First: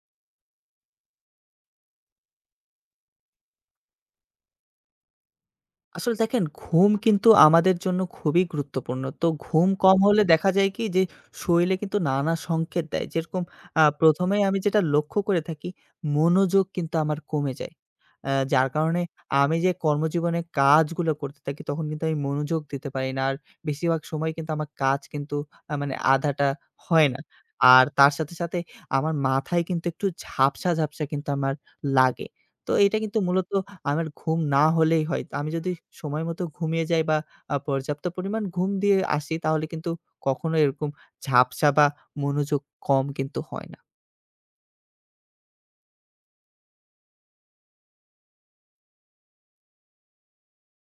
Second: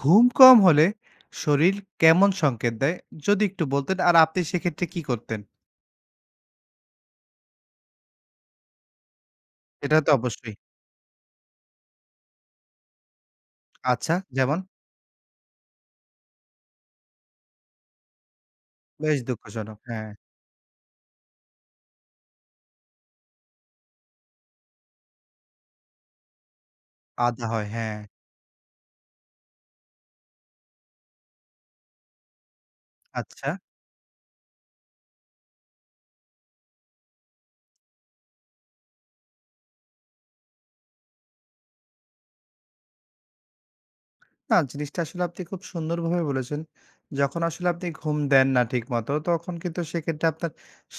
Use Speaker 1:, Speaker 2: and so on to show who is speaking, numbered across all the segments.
Speaker 1: ঘুম কম হলে শরীর কেমন সংকেত দেয়? যদি একটু বলতেন আর আপনি সেক্ষেত্রে কি করতেন?
Speaker 2: আসলে দেখেন, ঘুম কিন্তু আমাদের জন্য খুবই গুরুত্বপূর্ণ। তো ঘুম
Speaker 1: এটা
Speaker 2: কম
Speaker 1: তো
Speaker 2: হলে দেখা
Speaker 1: অবশ্যই।
Speaker 2: যায় কি যে, শরীরে কিন্তু নানা সংকেত দেয়। যেরকম
Speaker 1: আচ্ছা,
Speaker 2: ১ম এই
Speaker 1: যেমন?
Speaker 2: আমি যেটা লক্ষ্য করে থাকি, মনোযোগ কিন্তু আমার কমে যায়। যার কারণে
Speaker 1: বেশ
Speaker 2: আমি যে
Speaker 1: দুঃখজনক। হ্যাঁ,
Speaker 2: কর্মজীবনে কাজগুলো করতে থাকি, তখন কিন্তু আমি মনোযোগ দিতে পারি না। আর বেশিরভাগ সময় কিন্তু আমার কাজ কিন্তু মানে আধাটা হয় না।
Speaker 1: আধা হয়।
Speaker 2: আর
Speaker 1: হ্যাঁ,
Speaker 2: তার সাথে, সাথে আমার মাথায় কিন্তু একটু ঝাপসা, ঝাপসা কিন্তু আমার লাগে। তো এটা কিন্তু
Speaker 1: আচ্ছা।
Speaker 2: মূলত আমার ঘুম না হলেই হয়। আমি যদি সময় মতো ঘুমিয়ে যাই বা পর্যাপ্ত পরিমাণ ঘুম দিয়ে আসি, তাহলে কিন্তু কখনো এরকম ঝাপসা বা মনোযোগ কম কিন্তু হয় না।
Speaker 1: না, জিনিসটা আসলে আপনি খুব সুন্দরভাবে বলেছেন। যখন আসলে আপনি ঘুম দেন না ঠিকমতো, তখন কিন্তু সেক্ষেত্রে আপনার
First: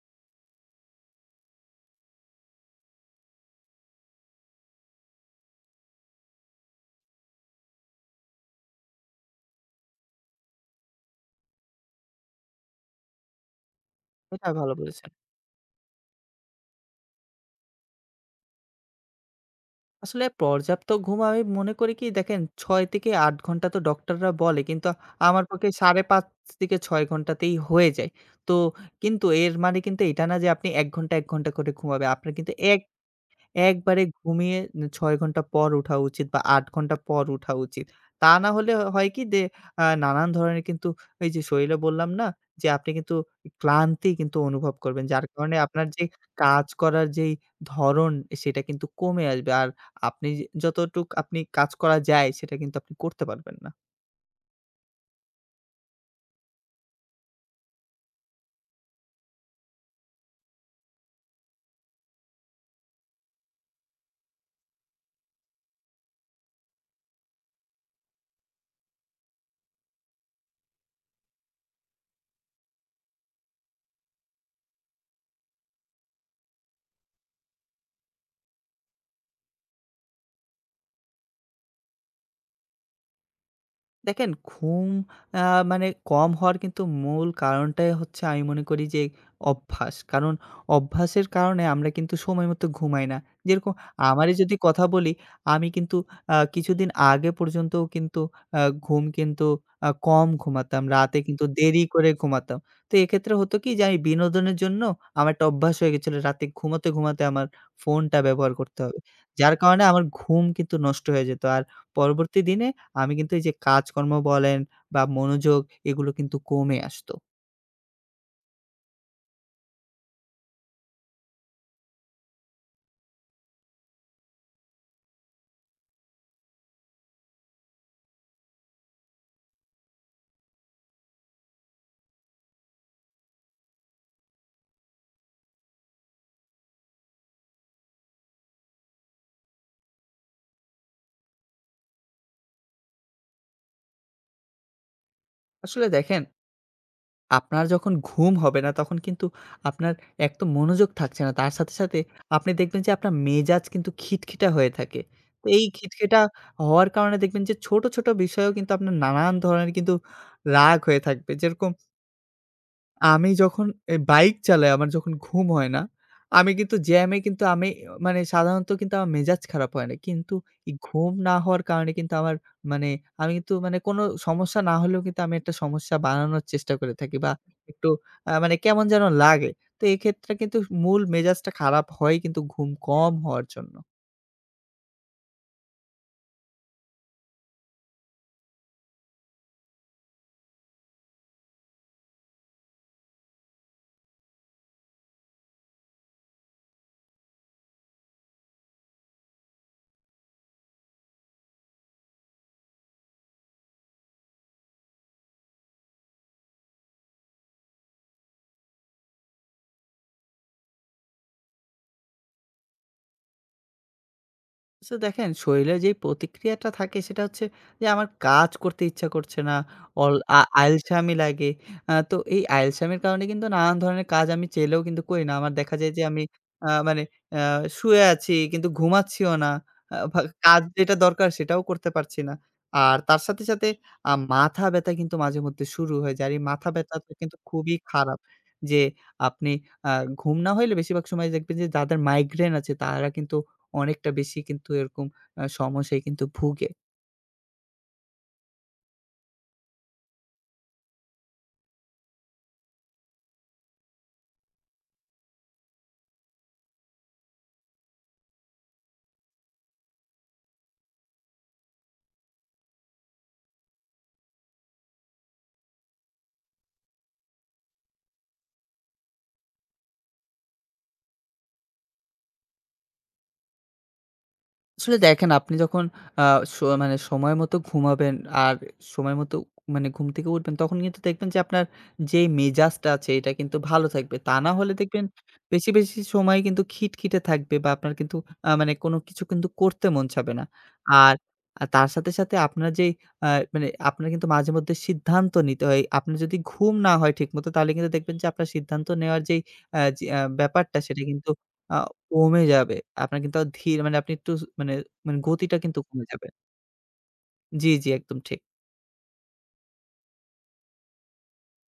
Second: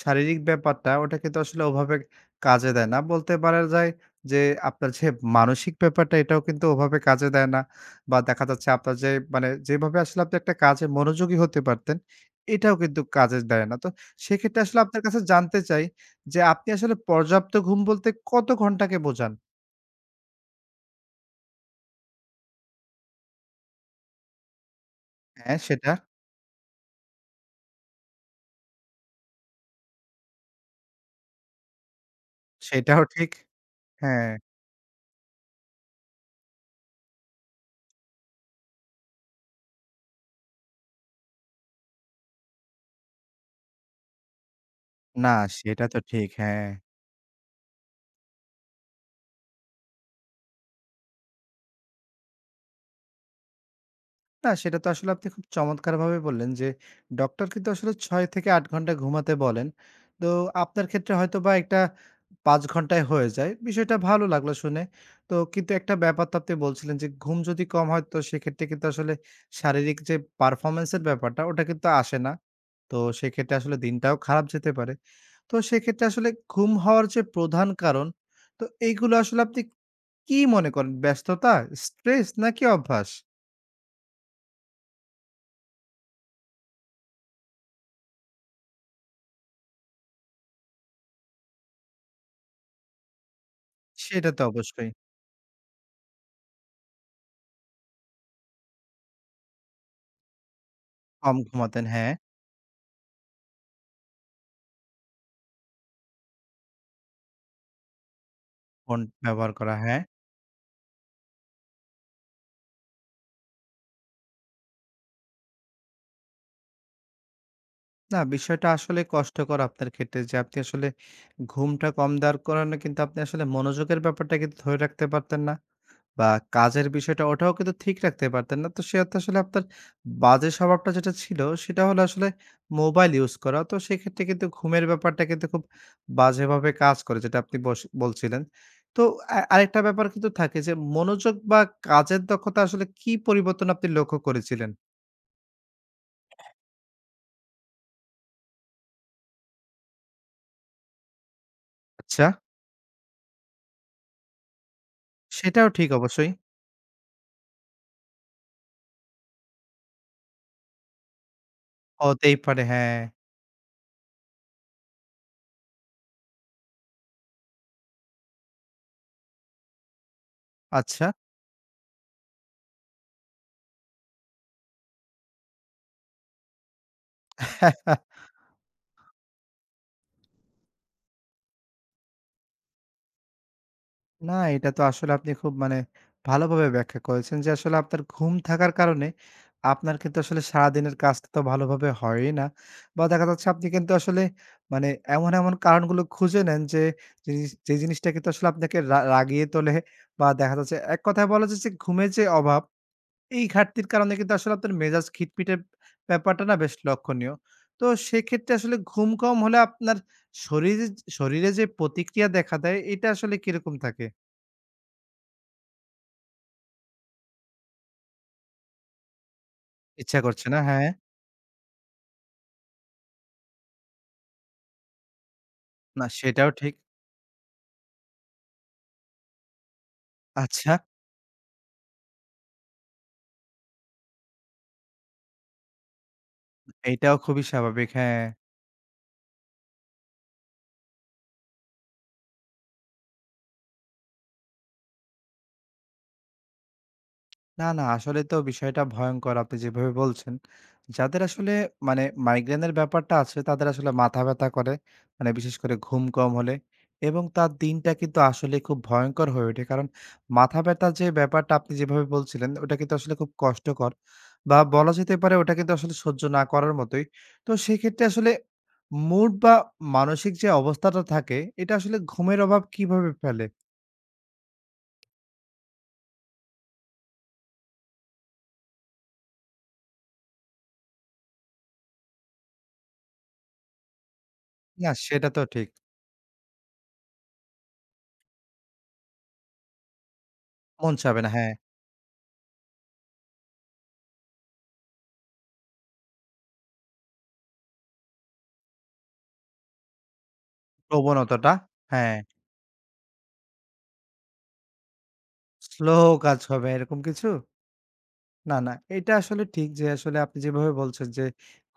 Speaker 1: শারীরিক ব্যাপারটা, ওটা কিন্তু আসলে ওভাবে কাজে দেয় না। বলতে পারা যায় যে, আপনার যে মানসিক ব্যাপারটা, এটাও কিন্তু ওভাবে কাজে দেয় না। বা দেখা যাচ্ছে আপনার যে মানে যেভাবে আসলে আপনি একটা কাজে মনোযোগী হতে পারতেন, এটাও কিন্তু কাজে দেয় না। তো
Speaker 2: এটা
Speaker 1: সেক্ষেত্রে
Speaker 2: ভালো
Speaker 1: আসলে আপনার
Speaker 2: বলেছেন।
Speaker 1: কাছে জানতে চাই যে, আপনি আসলে পর্যাপ্ত ঘুম বলতে কত ঘন্টাকে বোঝান?
Speaker 2: আসলে পর্যাপ্ত ঘুম আমি মনে করি কি, দেখেন ৬ থেকে ৮ ঘন্টা তো ডক্টররা বলে, কিন্তু আমার
Speaker 1: হ্যাঁ,
Speaker 2: পক্ষে ৫.৫ থেকে ৬ ঘন্টাতেই হয়ে যায়। তো কিন্তু এর মানে কিন্তু এটা না যে, আপনি ১ ঘন্টা, ১ ঘন্টা করে ঘুমাবে। আপনার কিন্তু
Speaker 1: সেটাও ঠিক।
Speaker 2: একবারে
Speaker 1: হ্যাঁ।
Speaker 2: ঘুমিয়ে ৬ ঘন্টা পর উঠা উচিত, বা ৮ ঘন্টা পর উঠা উচিত। তা না হলে হয় কি যে, নানান ধরনের কিন্তু, এই যে শরীরে বললাম না, যে আপনি কিন্তু ক্লান্তি কিন্তু অনুভব করবেন। যার
Speaker 1: না,
Speaker 2: কারণে
Speaker 1: সেটা
Speaker 2: আপনার
Speaker 1: তো
Speaker 2: যে
Speaker 1: ঠিক, হ্যাঁ।
Speaker 2: কাজ করার যেই ধরন, সেটা কিন্তু কমে আসবে। আর আপনি যতটুক আপনি কাজ করা যায়, সেটা কিন্তু আপনি করতে পারবেন না।
Speaker 1: না, সেটা তো আসলে আপনি খুব চমৎকারভাবে বললেন যে, ডক্টর কিন্তু আসলে ৬ থেকে ৮ ঘন্টা ঘুমাতে বলেন। তো আপনার ক্ষেত্রে হয়তোবা একটা ৫ ঘন্টায় হয়ে যায়। বিষয়টা ভালো লাগলো শুনে। তো কিন্তু একটা ব্যাপার তো আপনি বলছিলেন যে, ঘুম যদি কম হয় তো সেক্ষেত্রে কিন্তু আসলে শারীরিক যে পারফরম্যান্স এর ব্যাপারটা ওটা কিন্তু আসে না। তো সেক্ষেত্রে আসলে দিনটাও খারাপ যেতে পারে। তো সেক্ষেত্রে আসলে ঘুম হওয়ার যে প্রধান কারণ, তো এইগুলো আসলে আপনি কি মনে করেন? ব্যস্ততা, স্ট্রেস নাকি অভ্যাস?
Speaker 2: দেখেন, ঘুম আ মানে কম হওয়ার কিন্তু মূল কারণটাই হচ্ছে, আমি মনে করি যে অভ্যাস। কারণ অভ্যাসের কারণে আমরা কিন্তু সময় মতো ঘুমাই না। যেরকম
Speaker 1: সেটা
Speaker 2: আমারই
Speaker 1: তো
Speaker 2: যদি কথা
Speaker 1: অবশ্যই।
Speaker 2: বলি, আমি কিন্তু কিছুদিন আগে পর্যন্তও কিন্তু আ ঘুম কিন্তু কম ঘুমাতাম। রাতে
Speaker 1: কম
Speaker 2: কিন্তু দেরি
Speaker 1: ঘুমাতেন,
Speaker 2: করে
Speaker 1: হ্যাঁ।
Speaker 2: ঘুমাতাম। তো এক্ষেত্রে হতো কি যে, আমি বিনোদনের জন্য আমার একটা অভ্যাস হয়ে গেছিল, রাতে ঘুমাতে, ঘুমাতে আমার ফোনটা ব্যবহার করতে
Speaker 1: ফোন
Speaker 2: হবে।
Speaker 1: ব্যবহার
Speaker 2: যার
Speaker 1: করা,
Speaker 2: কারণে
Speaker 1: হ্যাঁ।
Speaker 2: আমার ঘুম কিন্তু নষ্ট হয়ে যেত। আর পরবর্তী দিনে আমি কিন্তু এই যে কাজকর্ম বলেন, বা মনোযোগ, এগুলো কিন্তু কমে আসতো।
Speaker 1: না বিষয়টা আসলে কষ্টকর আপনার ক্ষেত্রে যে আপনি আসলে ঘুমটা কম দেওয়ার কারণে কিন্তু আপনি আসলে মনোযোগের ব্যাপারটা কিন্তু ধরে রাখতে পারতেন না। বা কাজের বিষয়টা ওটাও কিন্তু ঠিক রাখতে পারতেন না। তো সে অর্থে আসলে আপনার বাজে স্বভাবটা যেটা ছিল সেটা হলো আসলে মোবাইল ইউজ করা। তো সেক্ষেত্রে কিন্তু ঘুমের ব্যাপারটা কিন্তু খুব বাজেভাবে কাজ করে যেটা আপনি বস বলছিলেন। তো আরেকটা ব্যাপার কিন্তু থাকে যে মনোযোগ বা কাজের দক্ষতা আসলে কি পরিবর্তন আপনি লক্ষ্য করেছিলেন?
Speaker 2: আসলে দেখেন, আপনার যখন ঘুম হবে না, তখন কিন্তু আপনার এক তো মনোযোগ থাকছে না। তার সাথে, সাথে
Speaker 1: আচ্ছা।
Speaker 2: আপনি দেখবেন যে, আপনার মেজাজ কিন্তু খিটখিটা হয়ে থাকে। তো এই
Speaker 1: সেটাও ঠিক
Speaker 2: খিটখিটা
Speaker 1: অবশ্যই।
Speaker 2: হওয়ার কারণে দেখবেন যে, ছোট, ছোট বিষয়েও কিন্তু আপনার নানান ধরনের কিন্তু রাগ হয়ে থাকবে। যেরকম
Speaker 1: হতেই পারে হ্যাঁ,
Speaker 2: আমি যখন বাইক চালাই, আমার যখন ঘুম হয় না, আমি কিন্তু জ্যামে কিন্তু আমি মানে, সাধারণত কিন্তু আমার মেজাজ খারাপ হয় না। কিন্তু এই
Speaker 1: আচ্ছা।
Speaker 2: ঘুম না হওয়ার কারণে কিন্তু আমার মানে, আমি কিন্তু মানে কোনো সমস্যা না হলেও কিন্তু আমি একটা সমস্যা বানানোর চেষ্টা করে থাকি, বা একটু মানে কেমন যেন লাগে। তো এক্ষেত্রে কিন্তু মূল মেজাজটা খারাপ হয় কিন্তু ঘুম কম হওয়ার জন্য।
Speaker 1: না, এটা তো আসলে আপনি খুব মানে ভালোভাবে ব্যাখ্যা করেছেন যে আসলে আপনার ঘুম থাকার কারণে আপনার কিন্তু আসলে সারাদিনের কাজটা তো ভালোভাবে হয়ই না। বা দেখা যাচ্ছে আপনি কিন্তু আসলে মানে এমন কারণগুলো খুঁজে নেন যে যে জিনিসটা কিন্তু আসলে আপনাকে রাগিয়ে তোলে বা দেখা যাচ্ছে এক কথায় বলা যায় যে ঘুমের যে অভাব এই ঘাটতির কারণে কিন্তু আসলে আপনার মেজাজ খিটখিটে ব্যাপারটা না বেশ লক্ষণীয়। তো সেক্ষেত্রে আসলে ঘুম কম হলে আপনার শরীরে শরীরে যে প্রতিক্রিয়া দেখা দেয় এটা আসলে কিরকম থাকে?
Speaker 2: তো দেখেন, শরীরে যেই প্রতিক্রিয়াটা থাকে সেটা হচ্ছে যে, আমার কাজ করতে ইচ্ছা করছে না, অল
Speaker 1: ইচ্ছা
Speaker 2: আ
Speaker 1: করছে না, হ্যাঁ।
Speaker 2: আলসামি লাগে। তো এই আলসামির কারণে কিন্তু নানান ধরনের কাজ আমি চাইলেও কিন্তু করি না। আমার দেখা যায় যে,
Speaker 1: না
Speaker 2: আমি
Speaker 1: সেটাও ঠিক।
Speaker 2: মানে আ শুয়ে আছি, কিন্তু ঘুমাচ্ছিও না। আ ভা কাজ
Speaker 1: আচ্ছা,
Speaker 2: যেটা দরকার সেটাও করতে পারছি না। আর তার সাথে, সাথে মাথা ব্যথা কিন্তু মাঝে মধ্যে শুরু হয়ে যায়। আর এই মাথা ব্যথাটা
Speaker 1: এটাও
Speaker 2: কিন্তু
Speaker 1: খুবই
Speaker 2: খুবই
Speaker 1: স্বাভাবিক,
Speaker 2: খারাপ।
Speaker 1: হ্যাঁ।
Speaker 2: যে আপনি আ ঘুম না হইলে, বেশিরভাগ সময় দেখবেন যে, যাদের মাইগ্রেন আছে তারা কিন্তু অনেকটা বেশি কিন্তু এরকম সমস্যায় কিন্তু ভুগে।
Speaker 1: না, না আসলে তো বিষয়টা ভয়ংকর আপনি যেভাবে বলছেন। যাদের আসলে মানে মাইগ্রেনের ব্যাপারটা আছে তাদের আসলে মাথা ব্যথা করে। মানে বিশেষ করে ঘুম কম হলে এবং তার দিনটা কিন্তু আসলে খুব ভয়ংকর হয়ে ওঠে। কারণ মাথা ব্যথার যে ব্যাপারটা আপনি যেভাবে বলছিলেন ওটা কিন্তু আসলে খুব কষ্টকর বা বলা যেতে পারে ওটা কিন্তু আসলে সহ্য না করার মতোই। তো সেক্ষেত্রে আসলে মুড বা মানসিক যে অবস্থাটা থাকে এটা আসলে ঘুমের অভাব কিভাবে ফেলে?
Speaker 2: আসলে দেখেন, আপনি যখন আ স মানে সময় মতো ঘুমাবেন, আর সময় মতো মানে ঘুম থেকে উঠবেন, তখন কিন্তু দেখবেন যে, আপনার যেই মেজাজটা আছে এটা কিন্তু ভালো থাকবে। তা না হলে
Speaker 1: না
Speaker 2: দেখবেন,
Speaker 1: সেটা তো ঠিক।
Speaker 2: বেশি, বেশি সময় কিন্তু খিটখিটে থাকবে, বা আপনার কিন্তু মানে কোনো কিছু কিন্তু করতে মন চাবে না।
Speaker 1: মন
Speaker 2: আর
Speaker 1: চাবে না হ্যাঁ,
Speaker 2: তার সাথে, সাথে আপনার যেই আ মানে, আপনার কিন্তু মাঝেমধ্যে সিদ্ধান্ত নিতে হয়। আপনার যদি ঘুম না হয় ঠিকমতো, তাহলে কিন্তু দেখবেন যে, আপনার সিদ্ধান্ত নেওয়ার যেই আ যে আ ব্যাপারটা, সেটা কিন্তু
Speaker 1: প্রবণতাটা
Speaker 2: আ
Speaker 1: হ্যাঁ।
Speaker 2: কমে যাবে। আপনার কিন্তু ধীর মানে, আপনি একটু মানে, মানে গতিটা কিন্তু
Speaker 1: স্লো
Speaker 2: কমে যাবে।
Speaker 1: কাজ হবে এরকম কিছু?
Speaker 2: জি, জি, একদম ঠিক।
Speaker 1: না, না। এটা আসলে ঠিক যে আসলে আপনি যেভাবে বলছেন যে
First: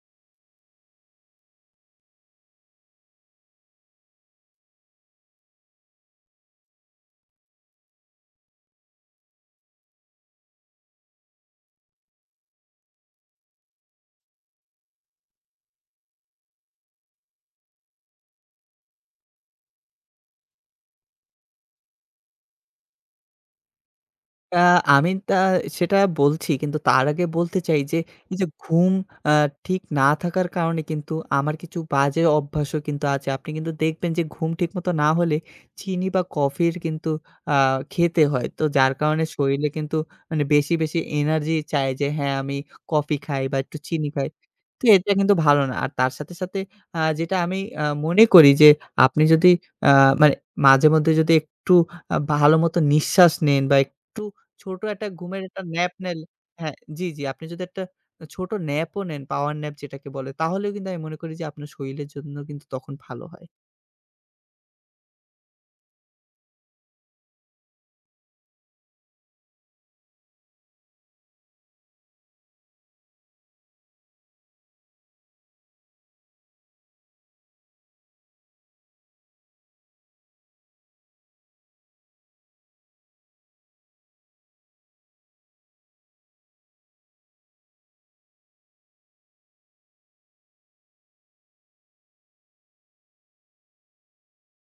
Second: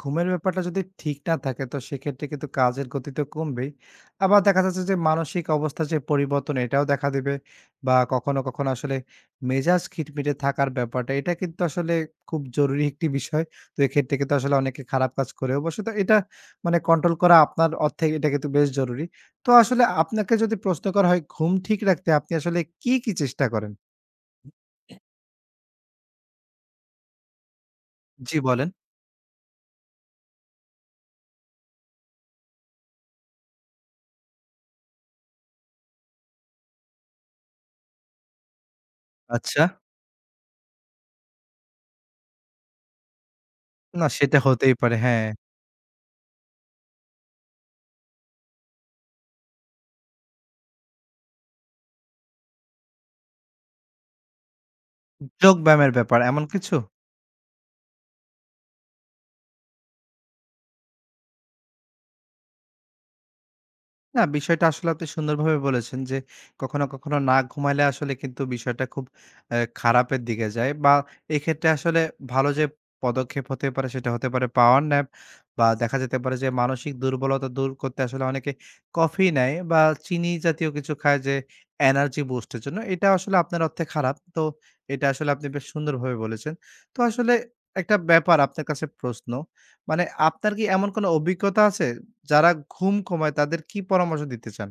Speaker 1: ঘুমের ব্যাপারটা যদি ঠিক না থাকে তো সেক্ষেত্রে কিন্তু কাজের গতি তো কমবেই। আবার দেখা যাচ্ছে যে মানসিক অবস্থার যে পরিবর্তন এটাও দেখা দেবে বা কখনো আসলে মেজাজ খিটমিটে থাকার ব্যাপারটা এটা কিন্তু আসলে খুব জরুরি একটি বিষয়। তো এক্ষেত্রে কিন্তু আসলে অনেকে খারাপ কাজ করেও বসে। তো এটা মানে কন্ট্রোল করা আপনার অর্থে এটা কিন্তু বেশ জরুরি। তো আসলে আপনাকে যদি প্রশ্ন করা হয় ঘুম ঠিক রাখতে আপনি আসলে কি চেষ্টা করেন?
Speaker 2: আ আমি সেটা বলছি, কিন্তু তার আগে বলতে চাই যে, এই
Speaker 1: জি,
Speaker 2: যে
Speaker 1: বলেন।
Speaker 2: ঘুম আ ঠিক না থাকার কারণে কিন্তু আমার কিছু বাজে অভ্যাসও কিন্তু আছে। আপনি কিন্তু দেখবেন যে, ঘুম ঠিকমতো না হলে চিনি বা কফির কিন্তু আ খেতে হয়। তো যার কারণে
Speaker 1: আচ্ছা।
Speaker 2: শরীরে কিন্তু মানে বেশি, বেশি এনার্জি চায়, যে হ্যাঁ, আমি কফি খাই বা একটু
Speaker 1: না
Speaker 2: চিনি খাই।
Speaker 1: সেটা হতেই
Speaker 2: তো
Speaker 1: পারে।
Speaker 2: এটা
Speaker 1: হ্যাঁ,
Speaker 2: কিন্তু ভালো না। আর তার সাথে, সাথে যেটা আমি মনে করি যে, আপনি যদি আ মানে মাঝে মধ্যে যদি একটু ভালো মতো নিঃশ্বাস নেন, বা ছোট একটা ঘুমের একটা
Speaker 1: যোগব্যায়ামের
Speaker 2: ন্যাপ
Speaker 1: ব্যাপার
Speaker 2: নেন।
Speaker 1: এমন কিছু?
Speaker 2: হ্যাঁ, জি, জি। আপনি যদি একটা ছোট ন্যাপও নেন, পাওয়ার ন্যাপ যেটাকে বলে, তাহলেও কিন্তু আমি মনে করি যে, আপনার শরীরের জন্য কিন্তু তখন ভালো হয়।
Speaker 1: না, বিষয়টা আসলে আপনি সুন্দরভাবে বলেছেন যে, কখনো না ঘুমাইলে আসলে কিন্তু বিষয়টা খুব খারাপের দিকে যায় বা এক্ষেত্রে আসলে ভালো যে পদক্ষেপ হতে পারে, সেটা হতে পারে পাওয়ার ন্যাপ বা দেখা যেতে পারে যে মানসিক দুর্বলতা দূর করতে আসলে অনেকে কফি নেয় বা চিনি জাতীয় কিছু খায় যে এনার্জি বুস্ট এর জন্য। এটা আসলে আপনার অর্থে খারাপ। তো এটা আসলে আপনি বেশ সুন্দরভাবে বলেছেন। তো আসলে একটা ব্যাপার আপনার কাছে প্রশ্ন। মানে আপনার কি এমন কোনো অভিজ্ঞতা আছে? যারা ঘুম কমায় তাদের কি পরামর্শ দিতে চান?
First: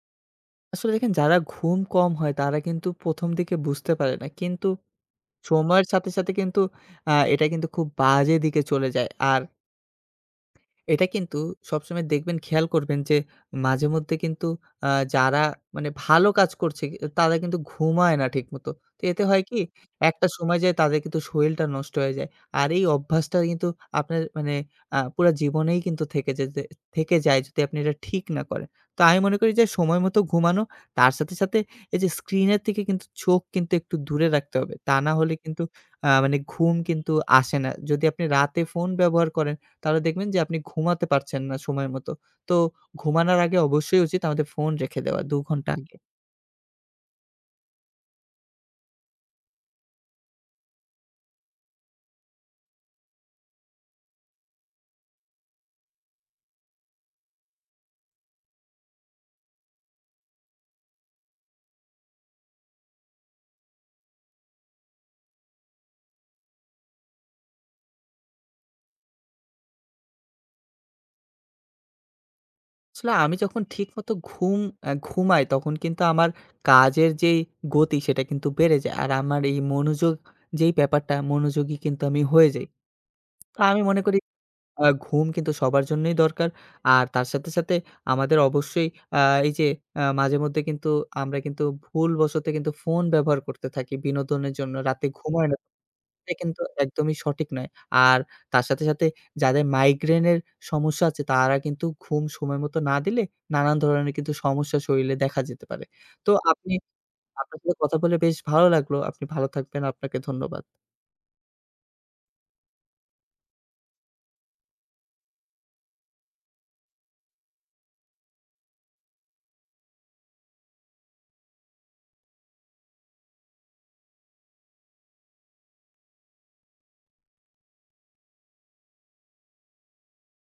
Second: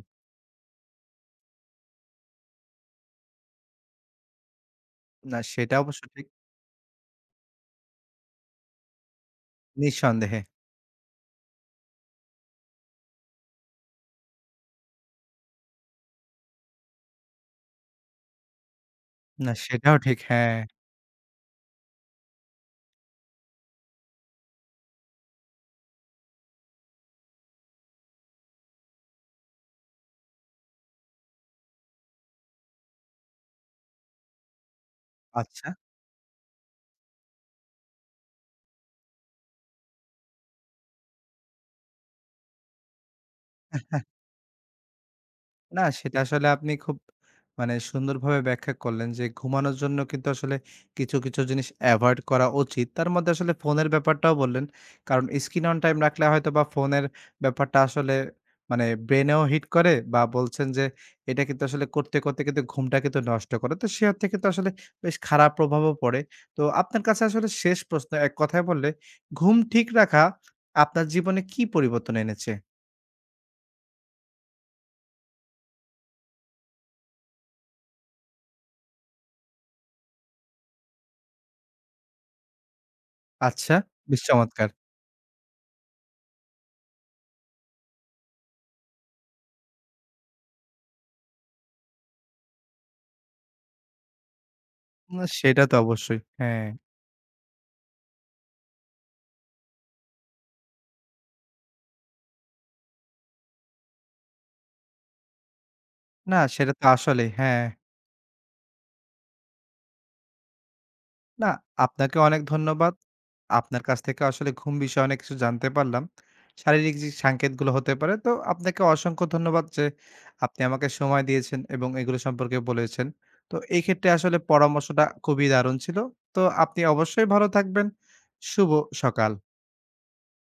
Speaker 2: আসলে দেখেন, যারা ঘুম কম হয় তারা কিন্তু ১ম দিকে বুঝতে পারে না। কিন্তু
Speaker 1: না সেটা
Speaker 2: সময়ের
Speaker 1: অবশ্য
Speaker 2: সাথে,
Speaker 1: ঠিক।
Speaker 2: সাথে কিন্তু এটা কিন্তু খুব বাজে দিকে চলে যায়। আর
Speaker 1: নিঃসন্দেহে।
Speaker 2: এটা কিন্তু সবসময় দেখবেন, খেয়াল করবেন যে, মাঝে মধ্যে কিন্তু আ যারা মানে ভালো কাজ করছে, তারা কিন্তু ঘুমায় না ঠিকমতো। তো এতে হয়
Speaker 1: না
Speaker 2: কি?
Speaker 1: সেটাও ঠিক,
Speaker 2: একটা
Speaker 1: হ্যাঁ।
Speaker 2: সময় যেয়ে তাদের কিন্তু শরীরটা নষ্ট হয়ে যায়। আর এই অভ্যাসটা কিন্তু আপনার মানে পুরা জীবনেই কিন্তু থেকে যায়, যদি আপনি এটা ঠিক না করেন। তো আমি মনে করি যে, সময় মতো ঘুমানো, তার সাথে, সাথে এই যে স্ক্রিনের থেকে কিন্তু চোখ কিন্তু একটু দূরে রাখতে হবে। তা না হলে কিন্তু
Speaker 1: আচ্ছা।
Speaker 2: মানে ঘুম কিন্তু আসে না। যদি আপনি রাতে ফোন ব্যবহার করেন, তাহলে দেখবেন যে, আপনি ঘুমাতে পারছেন না সময় মতো। তো ঘুমানোর আগে অবশ্যই উচিত আমাদের ফোন রেখে দেওয়া ২ ঘন্টা
Speaker 1: না,
Speaker 2: আগে।
Speaker 1: সেটা আসলে আপনি খুব মানে সুন্দরভাবে ব্যাখ্যা করলেন যে ঘুমানোর জন্য কিন্তু আসলে কিছু জিনিস এভয়েড করা উচিত। তার মধ্যে আসলে ফোনের ব্যাপারটাও বললেন। কারণ স্ক্রিন অন টাইম রাখলে হয়তোবা ফোনের ব্যাপারটা আসলে মানে ব্রেনেও হিট করে বা বলছেন যে এটা কিন্তু আসলে করতে কিন্তু ঘুমটা কিন্তু নষ্ট করে। তো সে অর্থে কিন্তু আসলে বেশ খারাপ প্রভাবও পড়ে। তো আপনার কাছে আসলে শেষ প্রশ্ন এক কথায় বললে ঘুম ঠিক রাখা আপনার জীবনে কি পরিবর্তন এনেছে?
Speaker 2: আসলে আমি যখন ঠিকমতো ঘুমাই, তখন কিন্তু আমার কাজের যেই গতি সেটা কিন্তু বেড়ে যায়। আর আমার এই মনোযোগ যেই ব্যাপারটা, মনোযোগী কিন্তু আমি হয়ে যাই। তো
Speaker 1: আচ্ছা,
Speaker 2: আমি মনে করি,
Speaker 1: বেশ চমৎকার।
Speaker 2: ঘুম কিন্তু সবার জন্যই দরকার। আর তার সাথে, সাথে আমাদের অবশ্যই আ এই যে মাঝেমধ্যে কিন্তু আমরা কিন্তু ভুলবশত কিন্তু ফোন ব্যবহার করতে থাকি বিনোদনের জন্য, রাতে
Speaker 1: না
Speaker 2: ঘুমায় না।
Speaker 1: সেটা তো অবশ্যই।
Speaker 2: এটা কিন্তু
Speaker 1: হ্যাঁ।
Speaker 2: একদমই সঠিক নয়। আর তার সাথে, সাথে যাদের মাইগ্রেনের সমস্যা আছে, তারা কিন্তু ঘুম সময় মতো না দিলে নানান ধরনের কিন্তু সমস্যা শরীরে দেখা যেতে পারে। তো
Speaker 1: না সেটা তো আসলেই।
Speaker 2: আপনার
Speaker 1: হ্যাঁ।
Speaker 2: সাথে কথা বলে বেশ ভালো লাগলো। আপনি ভালো থাকবেন। আপনাকে ধন্যবাদ।
Speaker 1: না আপনাকে অনেক ধন্যবাদ। আপনার কাছ থেকে আসলে ঘুম বিষয়ে অনেক কিছু জানতে পারলাম। শারীরিক যে সংকেতগুলো হতে পারে তো আপনাকে অসংখ্য ধন্যবাদ যে আপনি আমাকে সময় দিয়েছেন এবং এগুলো সম্পর্কে বলেছেন। তো এই ক্ষেত্রে আসলে পরামর্শটা খুবই দারুণ ছিল। তো আপনি অবশ্যই ভালো থাকবেন। শুভ সকাল।